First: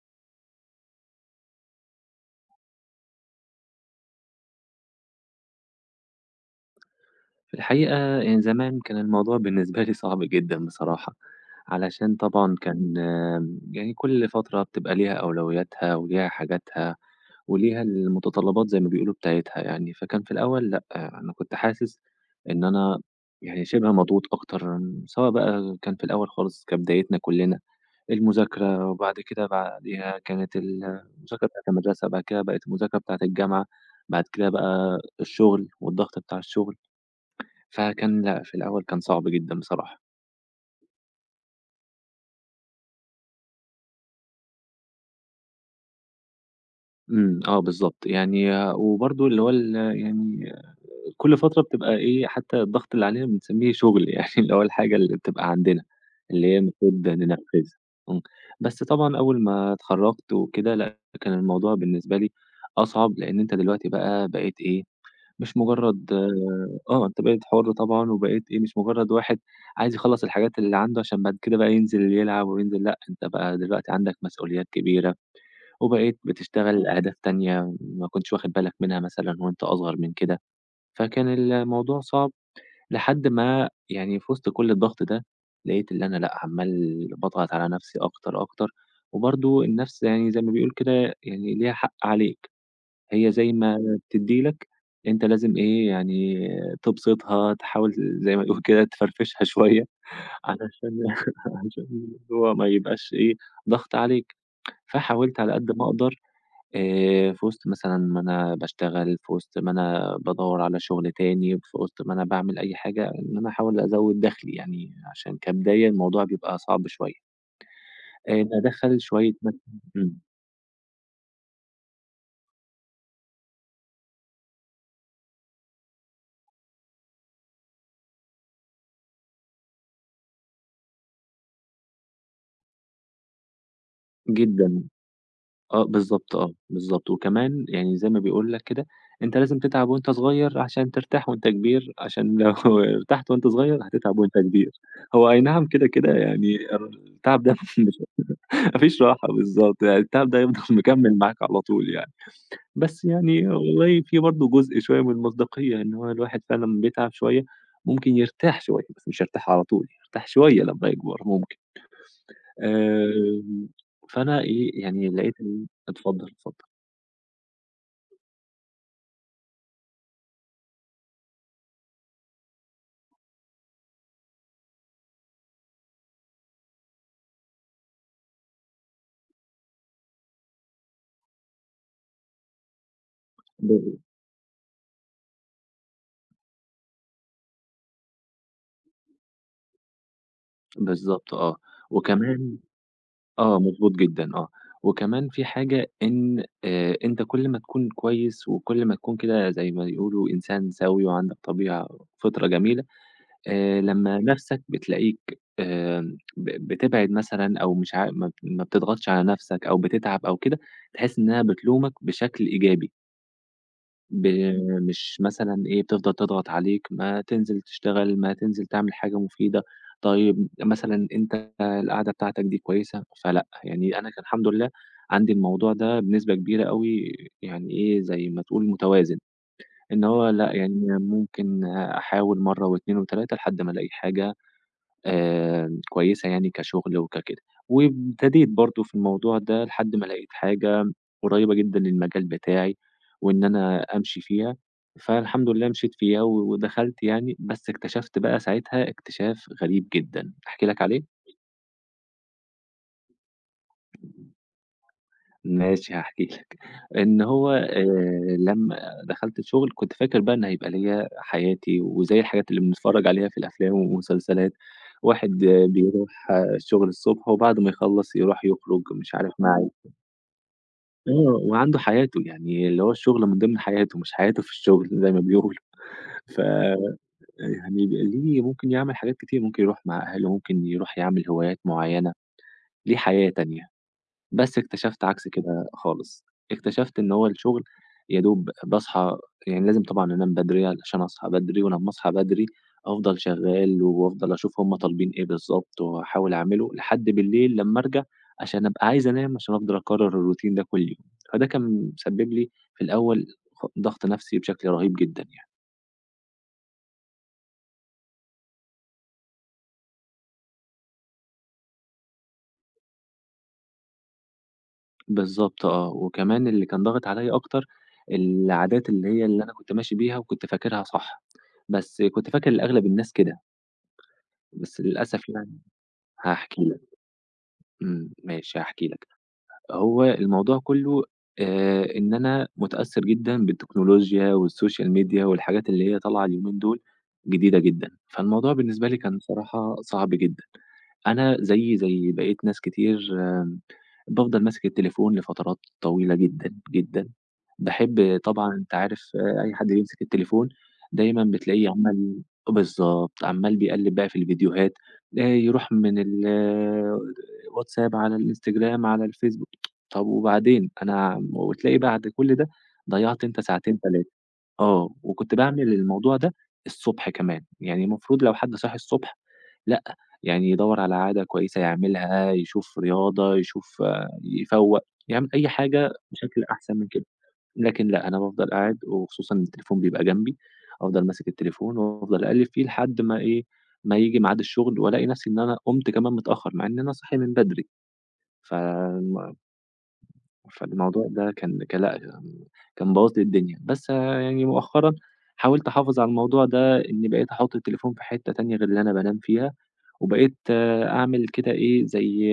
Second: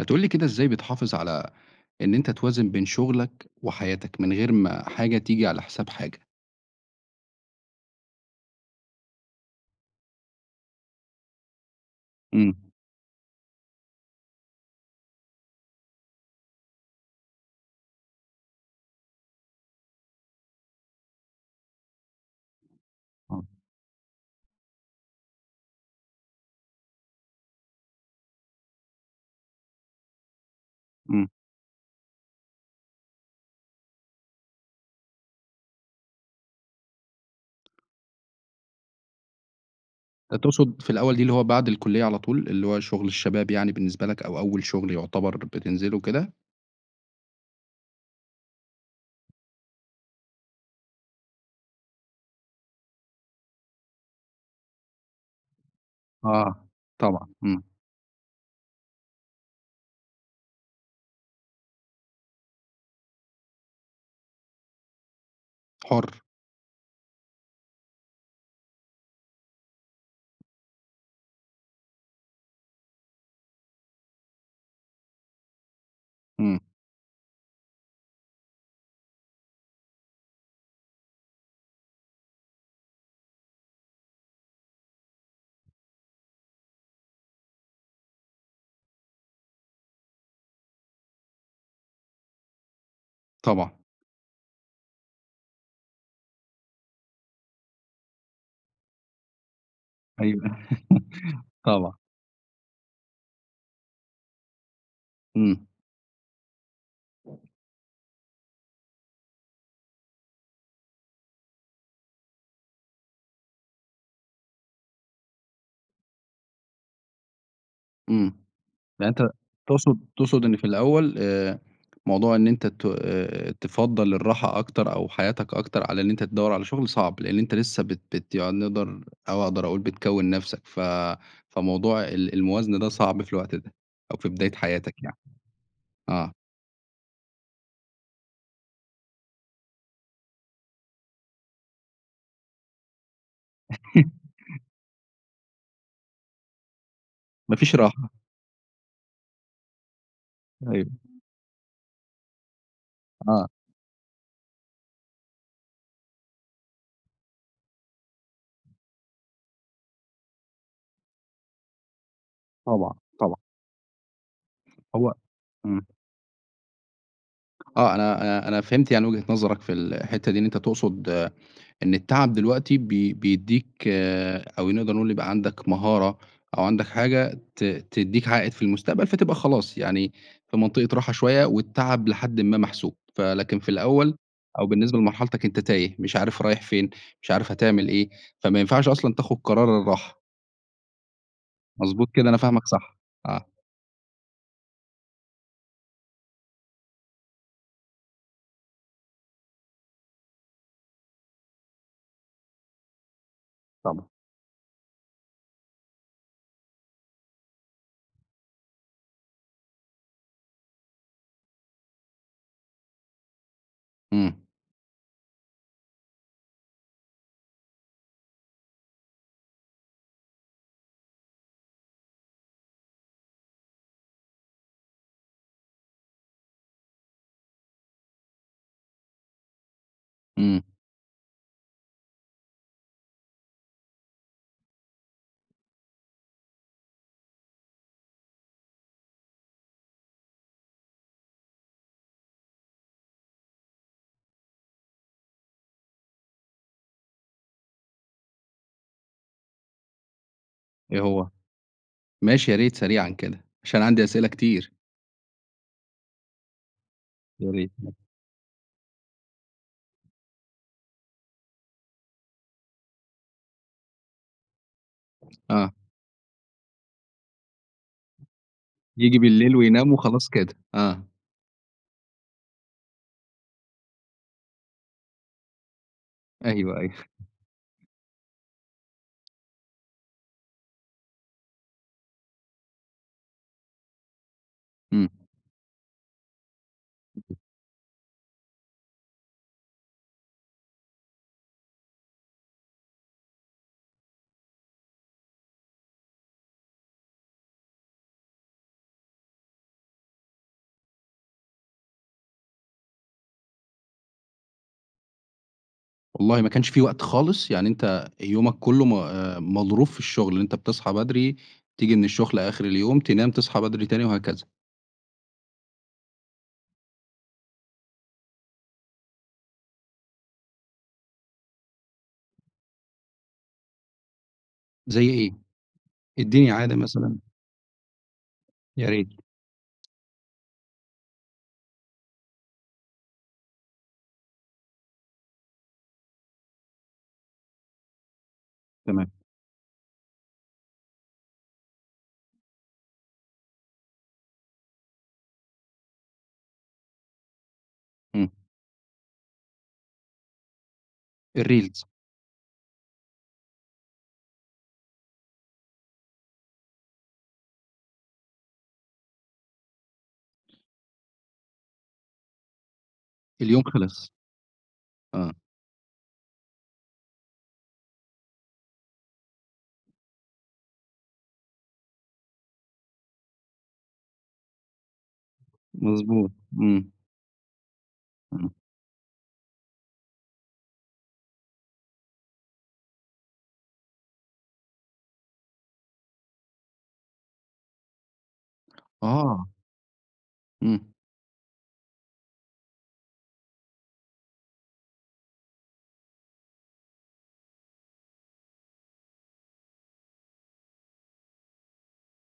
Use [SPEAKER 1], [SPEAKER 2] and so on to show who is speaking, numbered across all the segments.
[SPEAKER 1] هتقول لي كده إزاي بتحافظ على إن أنت توازن بين شغلك وحياتك من غير ما حاجة تيجي على حساب حاجة؟
[SPEAKER 2] في الحقيقة يعني زمان كان الموضوع بالنسبة لي صعب جدًا بصراحة، علشان طبعًا
[SPEAKER 1] إمم،
[SPEAKER 2] كان يعني كل فترة بتبقى ليها أولوياتها وليها حاجاتها وليها المتطلبات زي ما بيقولوا بتاعتها يعني، فكان في الأول لأ، أنا كنت حاسس إن أنا
[SPEAKER 1] آه،
[SPEAKER 2] يعني شبه مضغوط أكتر، سواء بقى كان في الأول خالص كبدايتنا كلنا المذاكرة، وبعد كده بعديها كانت
[SPEAKER 1] إمم.
[SPEAKER 2] المذاكرة بتاعة المدرسة، بعد كده بقت المذاكرة بتاعة الجامعة، بعد كده بقى الشغل والضغط بتاع الشغل. فكان لأ، في الأول كان صعب جدًا بصراحة.
[SPEAKER 1] أنت تقصد في الأول دي اللي هو بعد الكلية على طول، اللي هو شغل الشباب يعني بالنسبة لك أو أول شغل يعتبر بتنزله كده؟
[SPEAKER 2] إمم، آه بالضبط. يعني آه، وبرضه اللي هو يعني كل فترة بتبقى إيه، حتى الضغط اللي علينا بنسميه شغل يعني اللي هو الحاجة اللي بتبقى عندنا، اللي هي
[SPEAKER 1] آه،
[SPEAKER 2] المفروض
[SPEAKER 1] طبعًا، إمم.
[SPEAKER 2] ننفذها. إمم. بس طبعًا أول ما اتخرّجت وكده، لأ، كان الموضوع بالنسبة لي أصعب، لإن أنت دلوقتي بقى بقيت إيه، مش
[SPEAKER 1] حُر.
[SPEAKER 2] مجرّد آه، أنت بقيت حُر طبعًا وبقيت إيه، مش مجرّد واحد عايز يخلّص الحاجات اللي عنده عشان بعد كده بقى ينزل يلعب وينزل لأ، أنت بقى دلوقتي عندك مسؤوليات كبيرة. وبقيت
[SPEAKER 1] إمم.
[SPEAKER 2] بتشتغل أهداف تانية ما كنتش واخد بالك منها مثلًا وأنت أصغر من كده، فكان الموضوع صعب لحد ما يعني في وسط كل الضغط ده، لقيت اللي أنا لأ، عمّال باضغط على نفسي أكتر، أكتر، وبرضه النفس يعني زي ما بيقول كده يعني ليها حق عليك، هي زي
[SPEAKER 1] طبعًا.
[SPEAKER 2] ما بتدّي لك أنت لازم إيه، يعني تبسطها، تحاول زي ما بيقولوا كده تفرفشها شوية
[SPEAKER 1] أيوه،
[SPEAKER 2] علشان علشان
[SPEAKER 1] طبعًا.
[SPEAKER 2] هو ما يبقاش إيه، ضغط عليك، فحاولت على
[SPEAKER 1] إمم.
[SPEAKER 2] قد ما أقدر في وسط مثلًا ما أنا باشتغل، في وسط ما أنا بادوّر على شغل تاني، في وسط ما أنا باعمل أي حاجة، إن أنا أحاول أزوّد دخلي يعني عشان كبداية الموضوع بيبقى صعب شوية.
[SPEAKER 1] امم
[SPEAKER 2] بادخّل
[SPEAKER 1] يعني أنت
[SPEAKER 2] شوية مثلًا
[SPEAKER 1] تقصد
[SPEAKER 2] إمم،
[SPEAKER 1] تقصد إن في الأول موضوع إن أنت ت تفضّل الراحة أكتر أو حياتك أكتر على إن أنت تدوّر على شغل صعب، لإن أنت لسه بت يعني نقدر أو أقدر أقول بتكوّن نَفْسك، ف فموضوع الموازنة ده صعب في الوقت ده أو في بداية
[SPEAKER 2] جدًا،
[SPEAKER 1] حياتك يعني،
[SPEAKER 2] آه
[SPEAKER 1] آه،
[SPEAKER 2] بالضبط آه، بالضبط. وكمان يعني زي ما بيقول لك كده، أنت لازم تتعب وأنت صغير عشان ترتاح وأنت كبير، عشان لو ارتحت وأنت صغير هتتعب وأنت كبير. هو أي نعم كده، كده يعني التعب ده
[SPEAKER 1] ما فيش
[SPEAKER 2] مش
[SPEAKER 1] راحة،
[SPEAKER 2] ما فيش راحة بالضبط، يعني التعب ده هيفضل
[SPEAKER 1] أيوه،
[SPEAKER 2] مكمّل معاك على طول يعني. بس يعني
[SPEAKER 1] آه،
[SPEAKER 2] والله في برضه جزء شوية من المصداقية، إن هو الواحد فعلًا لمّا بيتعب شوية ممكن يرتاح شوية، بس مش يرتاح على طول، يرتاح شوية لمّا يكبر ممكن.
[SPEAKER 1] طبعًا، طبعًا،
[SPEAKER 2] آمم، فأنا إيه، يعني
[SPEAKER 1] هو
[SPEAKER 2] لقيت إن
[SPEAKER 1] إمم،
[SPEAKER 2] اتفضل، اتفضل.
[SPEAKER 1] آه، أنا فهمت يعني وجهة نظرك في الحتّة دي إن أنت تقصد إن التعب دلوقتي بيدّيك آه، أو نقدر نقول يبقى عندك مهارة أو عندك حاجة تدّيك عائد في المستقبل، فتبقى خلاص يعني في منطقة راحة شوية والتعب لحدٍ ما محسوب، فلكن في
[SPEAKER 2] ب
[SPEAKER 1] الأول أو بالنسبة لمرحلتك أنت تايه، مش عارف رايح فين، مش عارف هتعمل إيه، فما ينفعش أصلًا تاخد قرار الراحة،
[SPEAKER 2] بالضبط آه،
[SPEAKER 1] مضبوط كده أنا
[SPEAKER 2] وكمان
[SPEAKER 1] فاهمك صح؟ آه
[SPEAKER 2] آه، مضبوط جدًا آه، وكمان في حاجة إن أنت كل ما تكون كويس وكل ما تكون كده زي ما يقولوا إنسان سوي وعندك طبيعة فطرة جميلة،
[SPEAKER 1] طبعًا،
[SPEAKER 2] لمّا نَفْسك بتلاقيك آمم ب بتبعد مثلًا أو مش عا ما ما بتضغطش على نَفْسك أو بتتعب أو كده، تحس إنها بتلومك بشكل إيجابي، ب
[SPEAKER 1] إمم،
[SPEAKER 2] مش مثلًا إيه، بتفضل تضغط عليك ما تنزل تشتغل، ما تنزل تعمل حاجة مفيدة، طيب مثلًا أنت القعدة بتاعتك دي كويسة، فلأ، يعني أنا كان الحمد لله عندي الموضوع ده بنسبة كبيرة أوي يعني إيه، زي ما تقول متوازن، إن هو لأ،
[SPEAKER 1] إمم،
[SPEAKER 2] يعني ممكن أحاول مرّة و2 و3 لحد ما ألاقي حاجة كويسة يعني كشغل وككده. وابتديت برضه في الموضوع ده لحد ما لقيت حاجة قريّبة جدًا للمجال بتاعي وإن أنا أمشي فيها، فالحمد لله مشيت فيها ودخلت يعني، بس اكتشفت بقى ساعتها اكتشاف غريب جدًا، أحكي لك
[SPEAKER 1] إيه
[SPEAKER 2] عليه؟
[SPEAKER 1] هو؟ ماشي يا ريت سريعًا كده، عشان عندي أسئلة كتير،
[SPEAKER 2] ماشي هاحكي لك. إن هو
[SPEAKER 1] يا ريت،
[SPEAKER 2] لمّا دخلت الشغل كنت فاكر بقى إن هيبقى ليّا حياتي وزي الحاجات اللي بنتفرّج عليها في الأفلام والمسلسلات، واحد آه،
[SPEAKER 1] آه،
[SPEAKER 2] بيروح آه، الشغل الصبح وبعد ما يخلّص يروح يخرج مش
[SPEAKER 1] ييجي
[SPEAKER 2] عارف
[SPEAKER 1] بالليل
[SPEAKER 2] مع
[SPEAKER 1] وينام وخلاص كده، آه،
[SPEAKER 2] آه، وعنده حياته، يعني اللي هو الشغل من ضمن حياته مش حياته في الشغل زي ما بيقولوا. ف
[SPEAKER 1] أيوه، أيوه.
[SPEAKER 2] يعني بيبقى ليه ممكن يعمل حاجات كتير، ممكن يروح مع أهله، ممكن يروح يعمل هوايات معيّنة، ليه حياة تانية. بس اكتشفت
[SPEAKER 1] إمم.
[SPEAKER 2] عكس كده خالص، اكتشفت إن هو الشغل يا دوب باصحى يعني لازم طبعًا أنام بدري علشان أصحى بدري، ولمّا أصحى بدري أفضل شغّال وأفضل أشوف هم طالبين إيه بالضبط وأحاول أعمله لحد بالليل لمّا أرجع عشان أبقى عايز أنام عشان أفضل أكرر الروتين ده كل يوم، فده كان مسبب لي في الأول ضغط نفسي بشكل رهيب جدًا يعني.
[SPEAKER 1] والله ما كانش في وقت خالص، يعني أنت يومك كُلّه م مضروب في الشغل، أنت بتصحى بدري، تيجي من الشغل آخر اليوم، تنام، تصحى بدري تاني وهكذا.
[SPEAKER 2] بالضبط آه، وكمان اللي كان ضاغط عليَّ أكتر العادات اللي هي اللي أنا كنت ماشي بيها وكنت فاكرها صح، بس كنت فاكر إن أغلب الناس كده. بس
[SPEAKER 1] زي
[SPEAKER 2] للأسف
[SPEAKER 1] إيه؟
[SPEAKER 2] يعني
[SPEAKER 1] ادّيني
[SPEAKER 2] هاحكي
[SPEAKER 1] عادة
[SPEAKER 2] لك،
[SPEAKER 1] مثلًا.
[SPEAKER 2] إمم، ماشي هاحكي
[SPEAKER 1] يا
[SPEAKER 2] لك،
[SPEAKER 1] ريت،
[SPEAKER 2] هو الموضوع كلّه إن أنا متأثّر جدًا بالتكنولوجيا والسوشيال ميديا والحاجات اللي هي طالعة اليومين دول جديدة جدًا، فالموضوع بالنسبة لي
[SPEAKER 1] تمام.
[SPEAKER 2] كان بصراحة صعب جدًا. أنا زيي زي بقية ناس كتير بافضل ماسك التليفون لفترات طويلة جدًا، جدًا. باحب
[SPEAKER 1] إمم.
[SPEAKER 2] طبعًا أنت عارف آه، أي حد بيمسك التليفون دايمًا بتلاقيه
[SPEAKER 1] الreels
[SPEAKER 2] عمّال بالضبط، عمّال بيقلِّب بقى في الفيديوهات، يروح من الواتساب على الإنستجرام على الفيسبوك، طب وبعدين؟ أنا وتلاقي بعد كل ده ضيّعت أنت
[SPEAKER 1] اليوم
[SPEAKER 2] ساعتين، 3.
[SPEAKER 1] خلص.
[SPEAKER 2] آه، وكنت
[SPEAKER 1] آه،
[SPEAKER 2] باعمل الموضوع ده الصبح كمان، يعني المفروض لو حد صاحي الصبح لأ، يعني يدوّر على عادة كويسة يعملها، يشوف رياضة، يشوف يفوّق، يعمل أي حاجة
[SPEAKER 1] مضبوط.
[SPEAKER 2] بشكل أحسن من
[SPEAKER 1] إمم،
[SPEAKER 2] كده، لكن لأ، أنا بافضل
[SPEAKER 1] إمم.
[SPEAKER 2] قاعد وخصوصًا التليفون بيبقى جنبي، أفضل ماسك التليفون وأفضل أقلِّب فيه لحد ما إيه، ما ييجي ميعاد الشغل وألاقي نفسي إن أنا قُمت كمان متأخر، مع إن أنا صاحي من بدري، ف
[SPEAKER 1] آه، إمم،
[SPEAKER 2] فالموضوع ده كان لأ، كان بوّظ لي الدنيا، بس يعني مؤخرًا حاولت أحافظ على الموضوع ده، إني بقيت أحُط التليفون في حتّة تانية غير اللي أنا بانام فيها، وبقيت أعمل كده إيه، زي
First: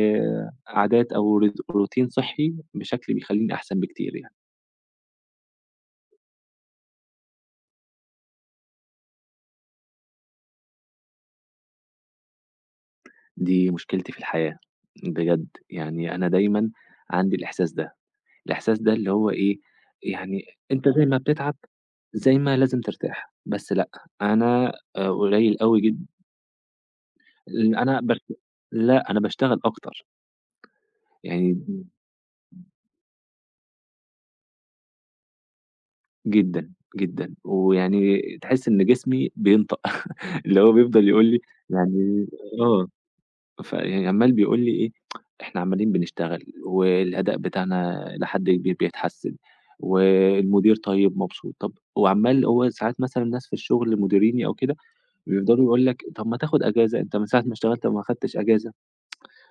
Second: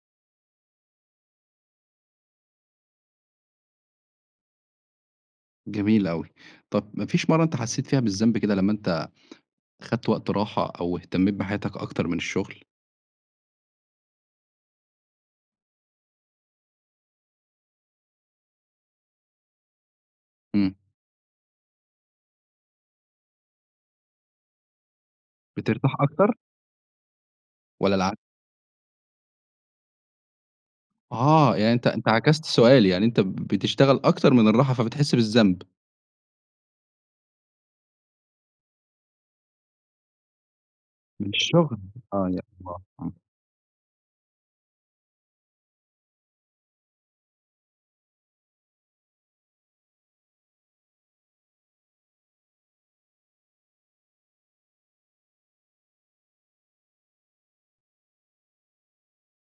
[SPEAKER 2] عادات أو روتين صحّي بشكل بيخلّيني أحسن بكتير يعني.
[SPEAKER 1] جميل أوي. طَب ما فيش مرّة أنت حسّيت فيها بالذنب كده لمّا أنت خدت وقت راحة أو اهتميت بحياتك أكتر من الشغل؟
[SPEAKER 2] دي مشكلتي في الحياة بجد، يعني أنا دايمًا عندي الإحساس ده، الإحساس ده اللي هو إيه، يعني
[SPEAKER 1] إمم.
[SPEAKER 2] أنت زي ما بتتعب زي ما لازم ترتاح، بس لأ، أنا قليل أوي
[SPEAKER 1] بترتاح
[SPEAKER 2] جدًا
[SPEAKER 1] أكتر
[SPEAKER 2] ال
[SPEAKER 1] والّا
[SPEAKER 2] أنا
[SPEAKER 1] العكس؟
[SPEAKER 2] بس لأ، أنا باشتغل أكتر،
[SPEAKER 1] آه،
[SPEAKER 2] يعني
[SPEAKER 1] يعني أنت عكست سؤالي، يعني أنت بتشتغل أكتر من الراحة فبتحس بالذنب
[SPEAKER 2] جدًا، جدًا، ويعني تحس إن جسمي بينطق اللي هو بيفضل يقول
[SPEAKER 1] من
[SPEAKER 2] لي
[SPEAKER 1] الشغل،
[SPEAKER 2] يعني
[SPEAKER 1] آه يا الله،
[SPEAKER 2] آه،
[SPEAKER 1] آه،
[SPEAKER 2] فيعني عمّال بيقول لي إيه، إحنا عمّالين بنشتغل والأداء بتاعنا إلى حد كبير بيتحسن، والمدير طيب مبسوط، طب وعمّال هو ساعات مثلًا الناس في الشغل مديريني أو كده بيفضلوا يقول لك طب ما تاخد أجازة، أنت من ساعة ما اشتغلت ما خدتش أجازة.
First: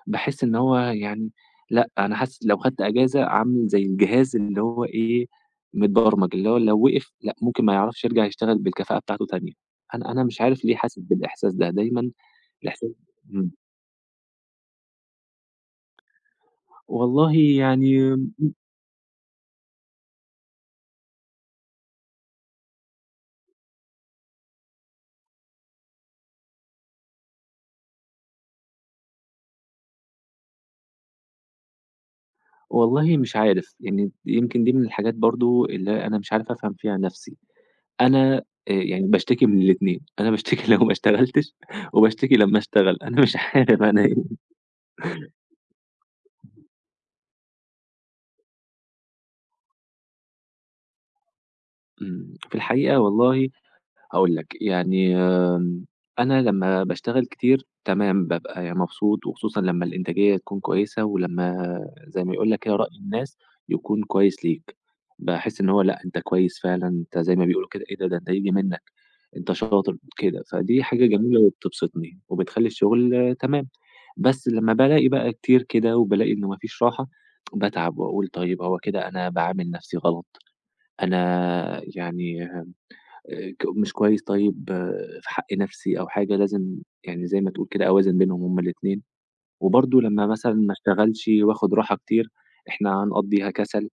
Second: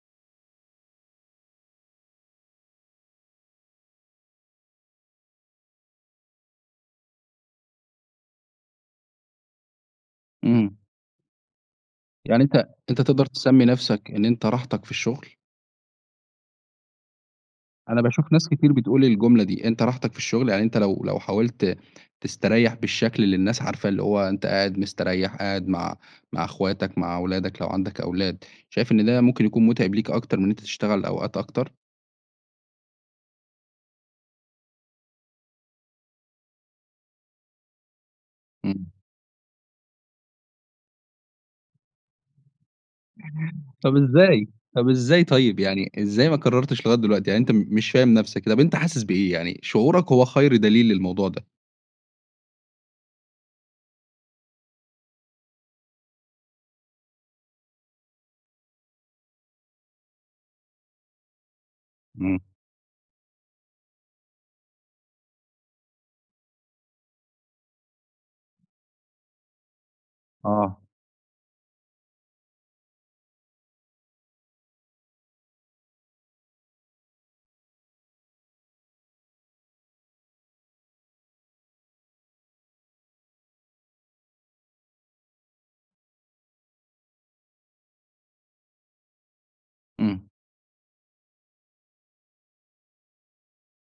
[SPEAKER 2] باحس إن هو يعني لأ، أنا حاسس لو خدت أجازة عامل زي الجهاز اللي هو إيه، متبرمج، اللي هو لو وقف لأ، ممكن ما يعرفش يرجع يشتغل بالكفاءة بتاعته تاني. أنا مش عارف ليه
[SPEAKER 1] إمم،
[SPEAKER 2] حاسس بالإحساس ده، دايمًا
[SPEAKER 1] يعني أنت
[SPEAKER 2] الإحساس
[SPEAKER 1] أنت تقدر
[SPEAKER 2] إمم.
[SPEAKER 1] تسمّي نَفْسك إن أنت راحتك في الشغل؟
[SPEAKER 2] والله
[SPEAKER 1] أنا
[SPEAKER 2] يعني
[SPEAKER 1] باشوف ناس كتير بتقول الجملة دي، أنت راحتك في الشغل، يعني أنت لو حاولت تستريّح بالشكل اللي الناس عارفاه، اللي هو أنت قاعد مستريّح، قاعد مع أخواتك، مع أولادك لو عندك أولاد، شايف إن ده ممكن يكون مُتعب ليك أكتر من إن أنت تشتغل أوقات أكتر؟
[SPEAKER 2] والله مش عارف، يعني يمكن دي من الحاجات برضه اللي أنا مش عارف أفهم فيها نَفْسي. أنا
[SPEAKER 1] إمم.
[SPEAKER 2] يعني باشتكي من الاتنين، أنا باشتكي لو ما اشتغلتش وباشتكي لمّا أشتغل، أنا مش عارف
[SPEAKER 1] طب
[SPEAKER 2] أنا إيه.
[SPEAKER 1] إزاي؟ طب إزاي طيب؟ يعني إزاي ما قررتش لغاية دلوقتي؟ يعني أنت مش فاهم نفْسك، طب أنت حاسس بإيه؟ يعني شعورك هو خير دليل للموضوع ده.
[SPEAKER 2] إمم. في الحقيقة والله هاقول لك، يعني أنا لمّا باشتغل كتير تمام، بابقى يعني مبسوط وخصوصًا لمّا الإنتاجية تكون كويسة ولمّا زي ما
[SPEAKER 1] إمم،
[SPEAKER 2] يقول لك كده رأي الناس يكون كويس ليك، باحس إن هو لأ، أنت كويس فعلًا، أنت زي ما بيقولوا كده إيه ده! ده أنت ييجي منّك، أنت شاطر كده،
[SPEAKER 1] آه.
[SPEAKER 2] فدي حاجة جميلة وبتبسطني وبتخلّي الشغل آه، تمام. بس لمّا بالاقي بقى كتير كده وبالاقي إنه ما فيش راحة، باتعب وأقول طيب هو كده أنا باعامل نفسي غلط، أنا يعني ك مش كويس طيب آه، في حق نفسي أو حاجة، لازم يعني زي ما تقول كده أوازن بينهم هُم الاتنين، وبرضه لمّا
[SPEAKER 1] إمم.
[SPEAKER 2] مثلًا ما اشتغلش وآخد راحة كتير، إحنا هنقضّيها كسل،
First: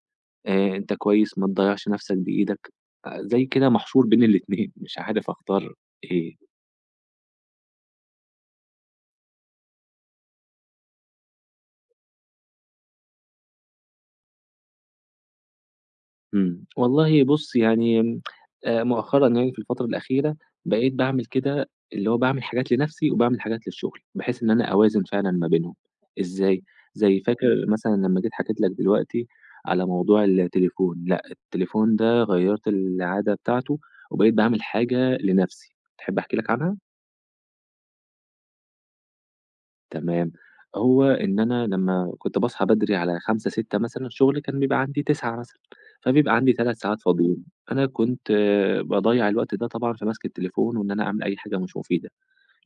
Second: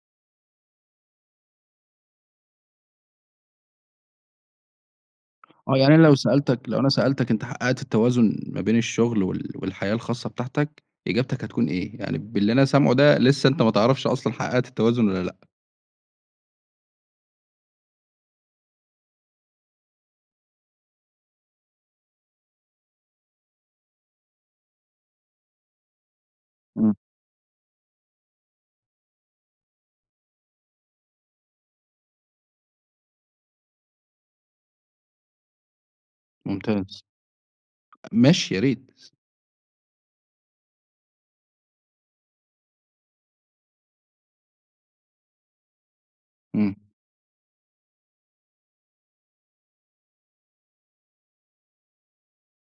[SPEAKER 2] أنت كويس ما تضيّعش نفسك بإيدك، زي كده محشور بين الاتنين مش عارف أختار
[SPEAKER 1] آه، يعني أنا
[SPEAKER 2] إيه.
[SPEAKER 1] لو أنا سألتك أنت حققت التوازن ما بين الشغل والحياة الخاصة بتاعتك، إجابتك هتكون إيه؟ يعني باللي أنا سامعه ده لسه أنت ما تعرفش أصلًا حققت التوازن والّا لأ.
[SPEAKER 2] إمم. والله بُص يعني مؤخرًا يعني في الفترة الأخيرة بقيت باعمل كده، اللي هو باعمل حاجات لنَفْسي وباعمل حاجات للشغل، بحيث إن أنا أوازن فعلًا ما بينهم. إزاي؟
[SPEAKER 1] إمم،
[SPEAKER 2] زي فاكر مثلًا لمّا جيت حكيت لك دلوقتي على موضوع التليفون، لأ التليفون ده غيّرت العادة بتاعته وبقيت باعمل حاجة لنَفْسي، تحب أحكي لك عنها؟
[SPEAKER 1] ممتاز. ماشي، يا ريت.
[SPEAKER 2] تمام. هو إن أنا لمّا كنت باصحى بدري على 5:00، 6:00 مثلًا، الشغل كان بيبقى عندي 9:00 مثلًا، فبيبقى عندي 3
[SPEAKER 1] إمم،
[SPEAKER 2] ساعات فاضيين. أنا كنت باضيّع الوقت ده طبعًا في مَسْك التليفون وإن أنا أعمل أي حاجة مش مفيدة.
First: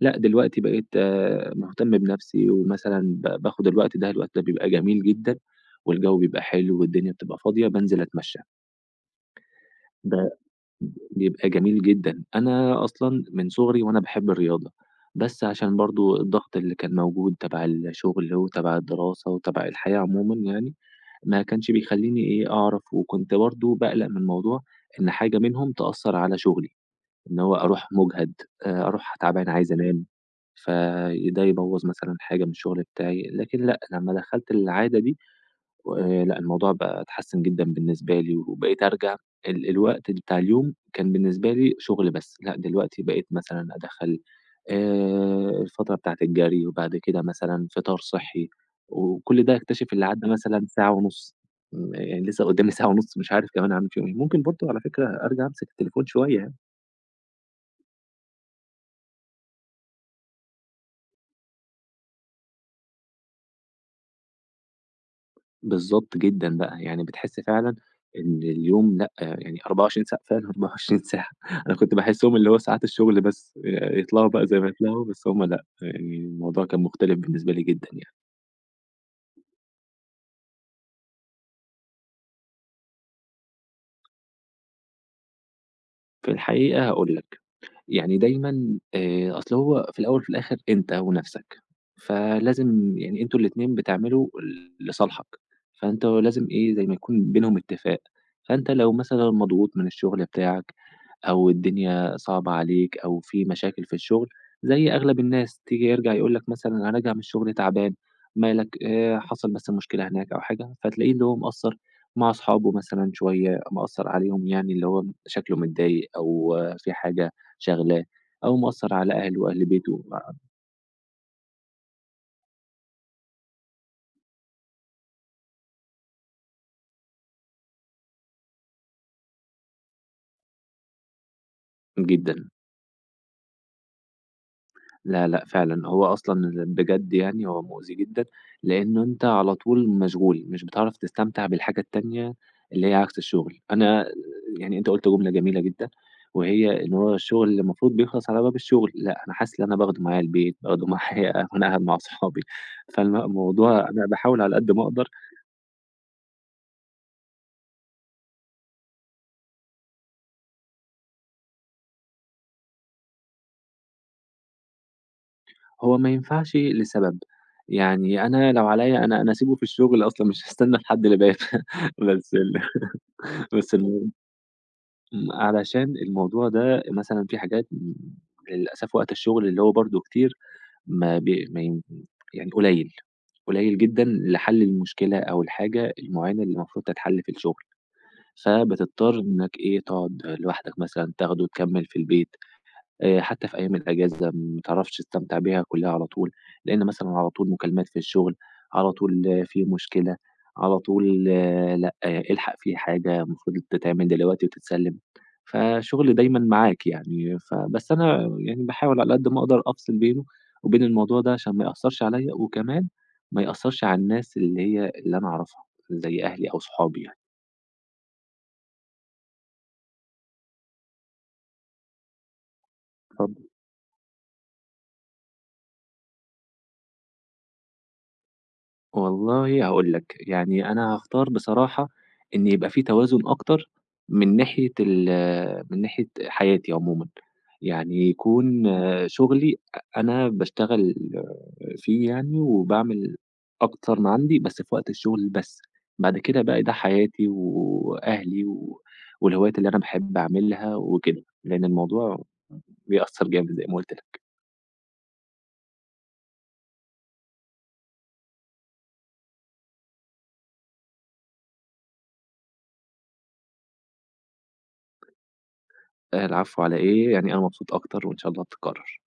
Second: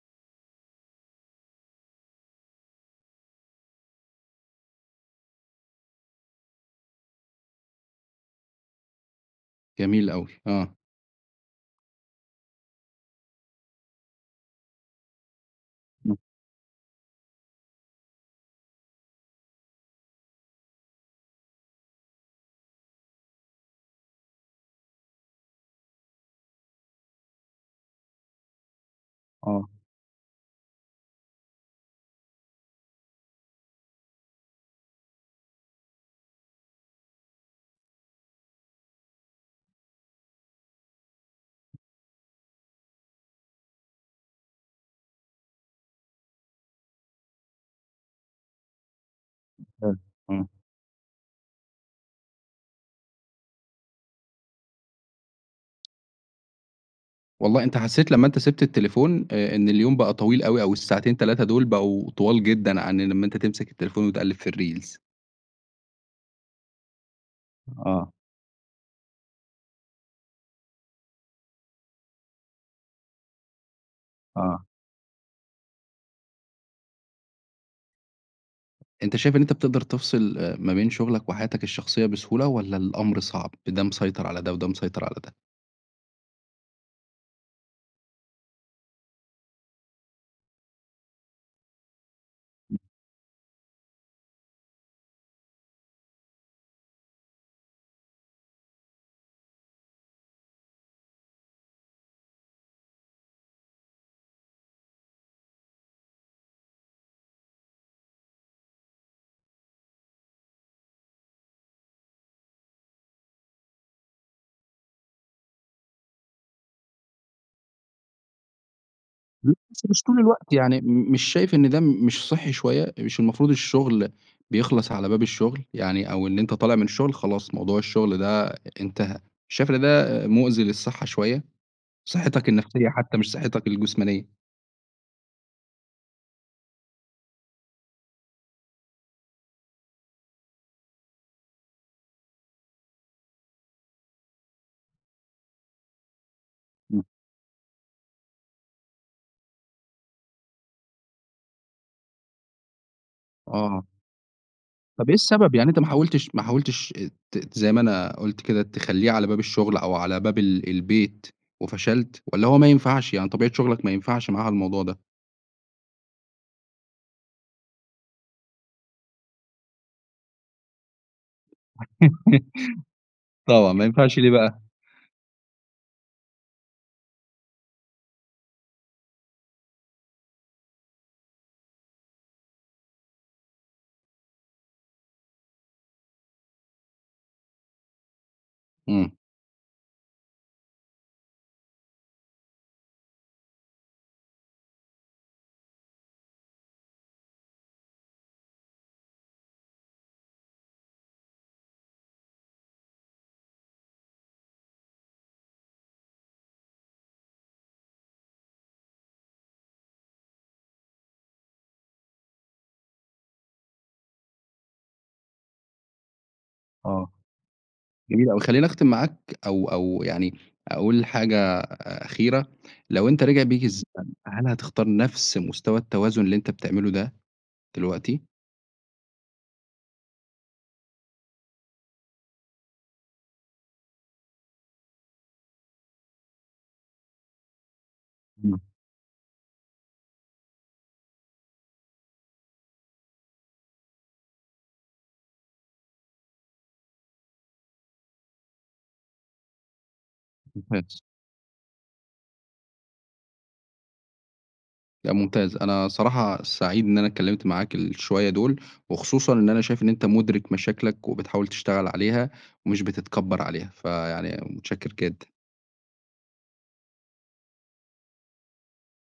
[SPEAKER 2] لأ، دلوقتي بقيت مهتم بنَفْسي ومثلًا باخُد الوقت ده، الوقت ده بيبقى جميل جدًا والجو بيبقى حلو والدنيا بتبقى فاضية، بانزل أتمشّى.
[SPEAKER 1] جميل
[SPEAKER 2] ده
[SPEAKER 1] أوي، آه.
[SPEAKER 2] بيبقى جميل جدًا. أنا أصلًا من صغري وأنا باحب الرياضة، بس عشان
[SPEAKER 1] إمم،
[SPEAKER 2] برضه الضغط اللي كان موجود تبع الشغل وتبع الدراسة وتبع الحياة عمومًا يعني، ما كانش بيخلّيني إيه، أعرف وكنت برضه باقلق من موضوع إن حاجة منهم تأثّر على شغلي، إن هو أروح مُجهد، أروح تعبان
[SPEAKER 1] آه،
[SPEAKER 2] عايز أنام، فده يبوّظ مثلًا حاجة من الشغل بتاعي. لكن لأ، لمّا دخّلت العادة دي ولأ الموضوع بقى اتحسّن جدًا بالنسبة لي، وبقيت أرجع الوقت بتاع اليوم كان بالنسبة لي شغل بس، لأ دلوقتي بقيت مثلًا أدخّل الفترة بتاعة الجري، وبعد كده مثلًا فطار صحّي، وكل ده أكتشف
[SPEAKER 1] حلو،
[SPEAKER 2] اللي عدّى
[SPEAKER 1] إمم.
[SPEAKER 2] مثلًا ساعة ونُص، يعني لسه قدّامي ساعة ونُص مش عارف كمان أعمل فيهم إيه، ممكن برضه على فكرة أرجع أمسك التليفون شوية يعني.
[SPEAKER 1] والله أنت حسّيت لمّا أنت سِبت التليفون إن اليوم بقى طويل أوي أو الساعتين 3 دول بقوا طوال جدًا عن لمّا أنت تمسك التليفون وتقلِّب في الreels.
[SPEAKER 2] بالضبط جدًا بقى، يعني بتحس فعلًا
[SPEAKER 1] آه،
[SPEAKER 2] إن اليوم لأ، يعني 24 ساعة فعلًا 24 ساعة أنا كنت باحسّهم اللي هو ساعات الشغل بس، يطلعوا بقى زي
[SPEAKER 1] آه.
[SPEAKER 2] ما يطلعوا، بس هم لأ، يعني الموضوع كان مختلف بالنسبة لي جدًا يعني.
[SPEAKER 1] أنت شايف إن أنت بتقدر تفصل ما بين شغلك وحياتك الشخصية بسهولة والّا الأمر صعب، ده مسيطر على ده وده مسيطر على ده؟
[SPEAKER 2] في الحقيقة هاقول لك، يعني دايمًا أصل هو في الأول وفي الآخر أنت ونَفْسك، فلازم يعني أنتم الاتنين بتعملوا لصالحك، فأنتم لازم إيه، زي ما يكون بينهم اتفاق، فأنت لو مثلًا مضغوط من الشغل بتاعك أو الدنيا صعبة عليك أو في مشاكل في الشغل، زي أغلب الناس تيجي يرجع يقول لك مثلًا أنا راجع من الشغل تعبان، مالك حصل بس مشكلة هناك أو حاجة، فتلاقيه اللي هو مقصّر مع أصحابه مثلًا شوية، مقصّر عليهم يعني اللي هو شكله متضايق أو آه، في حاجة شاغلاه، أو مقصّر على أهله
[SPEAKER 1] لأ،
[SPEAKER 2] وأهل
[SPEAKER 1] بس مش
[SPEAKER 2] بيته
[SPEAKER 1] طول الوقت. يعني مش شايف إن ده مش صحّي شوية، مش المفروض الشغل بيخلص على باب الشغل، يعني أو إن أنت طالع من الشغل خلاص موضوع الشغل ده انتهى، شايف إن ده آه، مؤذي للصحة شوية؟
[SPEAKER 2] جدًا.
[SPEAKER 1] صحتك النفسية حتى مش صحتك الجسمانية.
[SPEAKER 2] لا، لأ، فعلًا هو أصلًا بجد يعني هو مؤذي جدًا، لإنه أنت على طول مشغول، مش بتعرف تستمتع بالحاجة التانية اللي هي عكس الشغل. أنا يعني أنت قُلت جملة جميلة جدًا، وهي إن
[SPEAKER 1] إمم.
[SPEAKER 2] هو الشغل اللي المفروض بيخلص على باب الشغل، لأ، أنا حاسس إن أنا باخده معايا البيت، باخده معايا وأنا قاعد مع أصحابي، فالموضوع
[SPEAKER 1] آه.
[SPEAKER 2] أنا باحاول على قد ما أقدر،
[SPEAKER 1] طب إيه السبب؟ يعني أنت ما حاولتش ت ت زي ما أنا قُلت كده تخلّيه على باب الشغل أو على باب البيت وفشلت والّا هو ما ينفعش، يعني طبيعة شغلك ما ينفعش معاها الموضوع ده؟
[SPEAKER 2] هو ما ينفعش لسبب، يعني أنا لو عليّا أنا هاسيبه في الشغل أصلًا مش هاستنى لحد الباب بس ال بس
[SPEAKER 1] طبعًا ما
[SPEAKER 2] الم
[SPEAKER 1] ينفعش ليه بقى؟
[SPEAKER 2] إمم، علشان الموضوع ده مثلًا في حاجات للأسف وقت الشغل اللي هو برضه كتير ما بي ما ين يعني قليل، قليل جدًا لحل المشكلة أو الحاجة المعينة اللي المفروض تتحل في الشغل،
[SPEAKER 1] إمم.
[SPEAKER 2] فبتضطر إنك إيه، تقعد لوحدك مثلًا تاخده تكمّل في البيت. حتى في أيام الأجازة ما تعرفش تستمتع بيها كلّها على طول، لإن مثلًا على طول مكالمات في الشغل، على طول آه، في مشكلة، على طول آه، لأ آه، الحق في حاجة المفروض تتعمل دلوقتي وتتسلِّم، فالشغل دايمًا معاك يعني، فبس أنا يعني باحاول على قد ما أقدر أفصل بينه وبين الموضوع ده عشان ما يأثّرش عليّا، وكمان ما يأثّرش على الناس اللي هي اللي أنا أعرفها، زي أهلي أو صحابي
[SPEAKER 1] آه.
[SPEAKER 2] يعني.
[SPEAKER 1] جميل أوي. خلّيني أختم معاك أو يعني أقول حاجة أخيرة، لو أنت
[SPEAKER 2] ف
[SPEAKER 1] رجع بيك الزمن هل هتختار نفس مستوى التوازن اللي أنت بتعمله ده دلوقتي؟
[SPEAKER 2] والله هاقول لك، يعني أنا هاختار بصراحة إن يبقى في توازن أكتر من ناحية من ناحية حياتي عمومًا، يعني
[SPEAKER 1] إمم.
[SPEAKER 2] يكون آه، شغلي أنا باشتغل فيه يعني وباعمل أكتر ما عندي بس في وقت الشغل بس، بعد كده بقى ده حياتي وأهلي والهوايات اللي أنا باحب أعملها
[SPEAKER 1] ممتاز.
[SPEAKER 2] وكده، لأن الموضوع بيأثّر جامد زي ما قُلت لك.
[SPEAKER 1] لأ ممتاز، أنا صراحة سعيد إن أنا اتكلمت معاك الشوية دول، وخصوصًا إن أنا شايف إن أنت مدرك مشاكلك وبتحاول تشتغل عليها، ومش بتتكبر عليها، فيعني متشكر جدًا.
[SPEAKER 2] العفو على إيه، يعني أنا مبسوط أكتر وإن شاء الله تتكرر.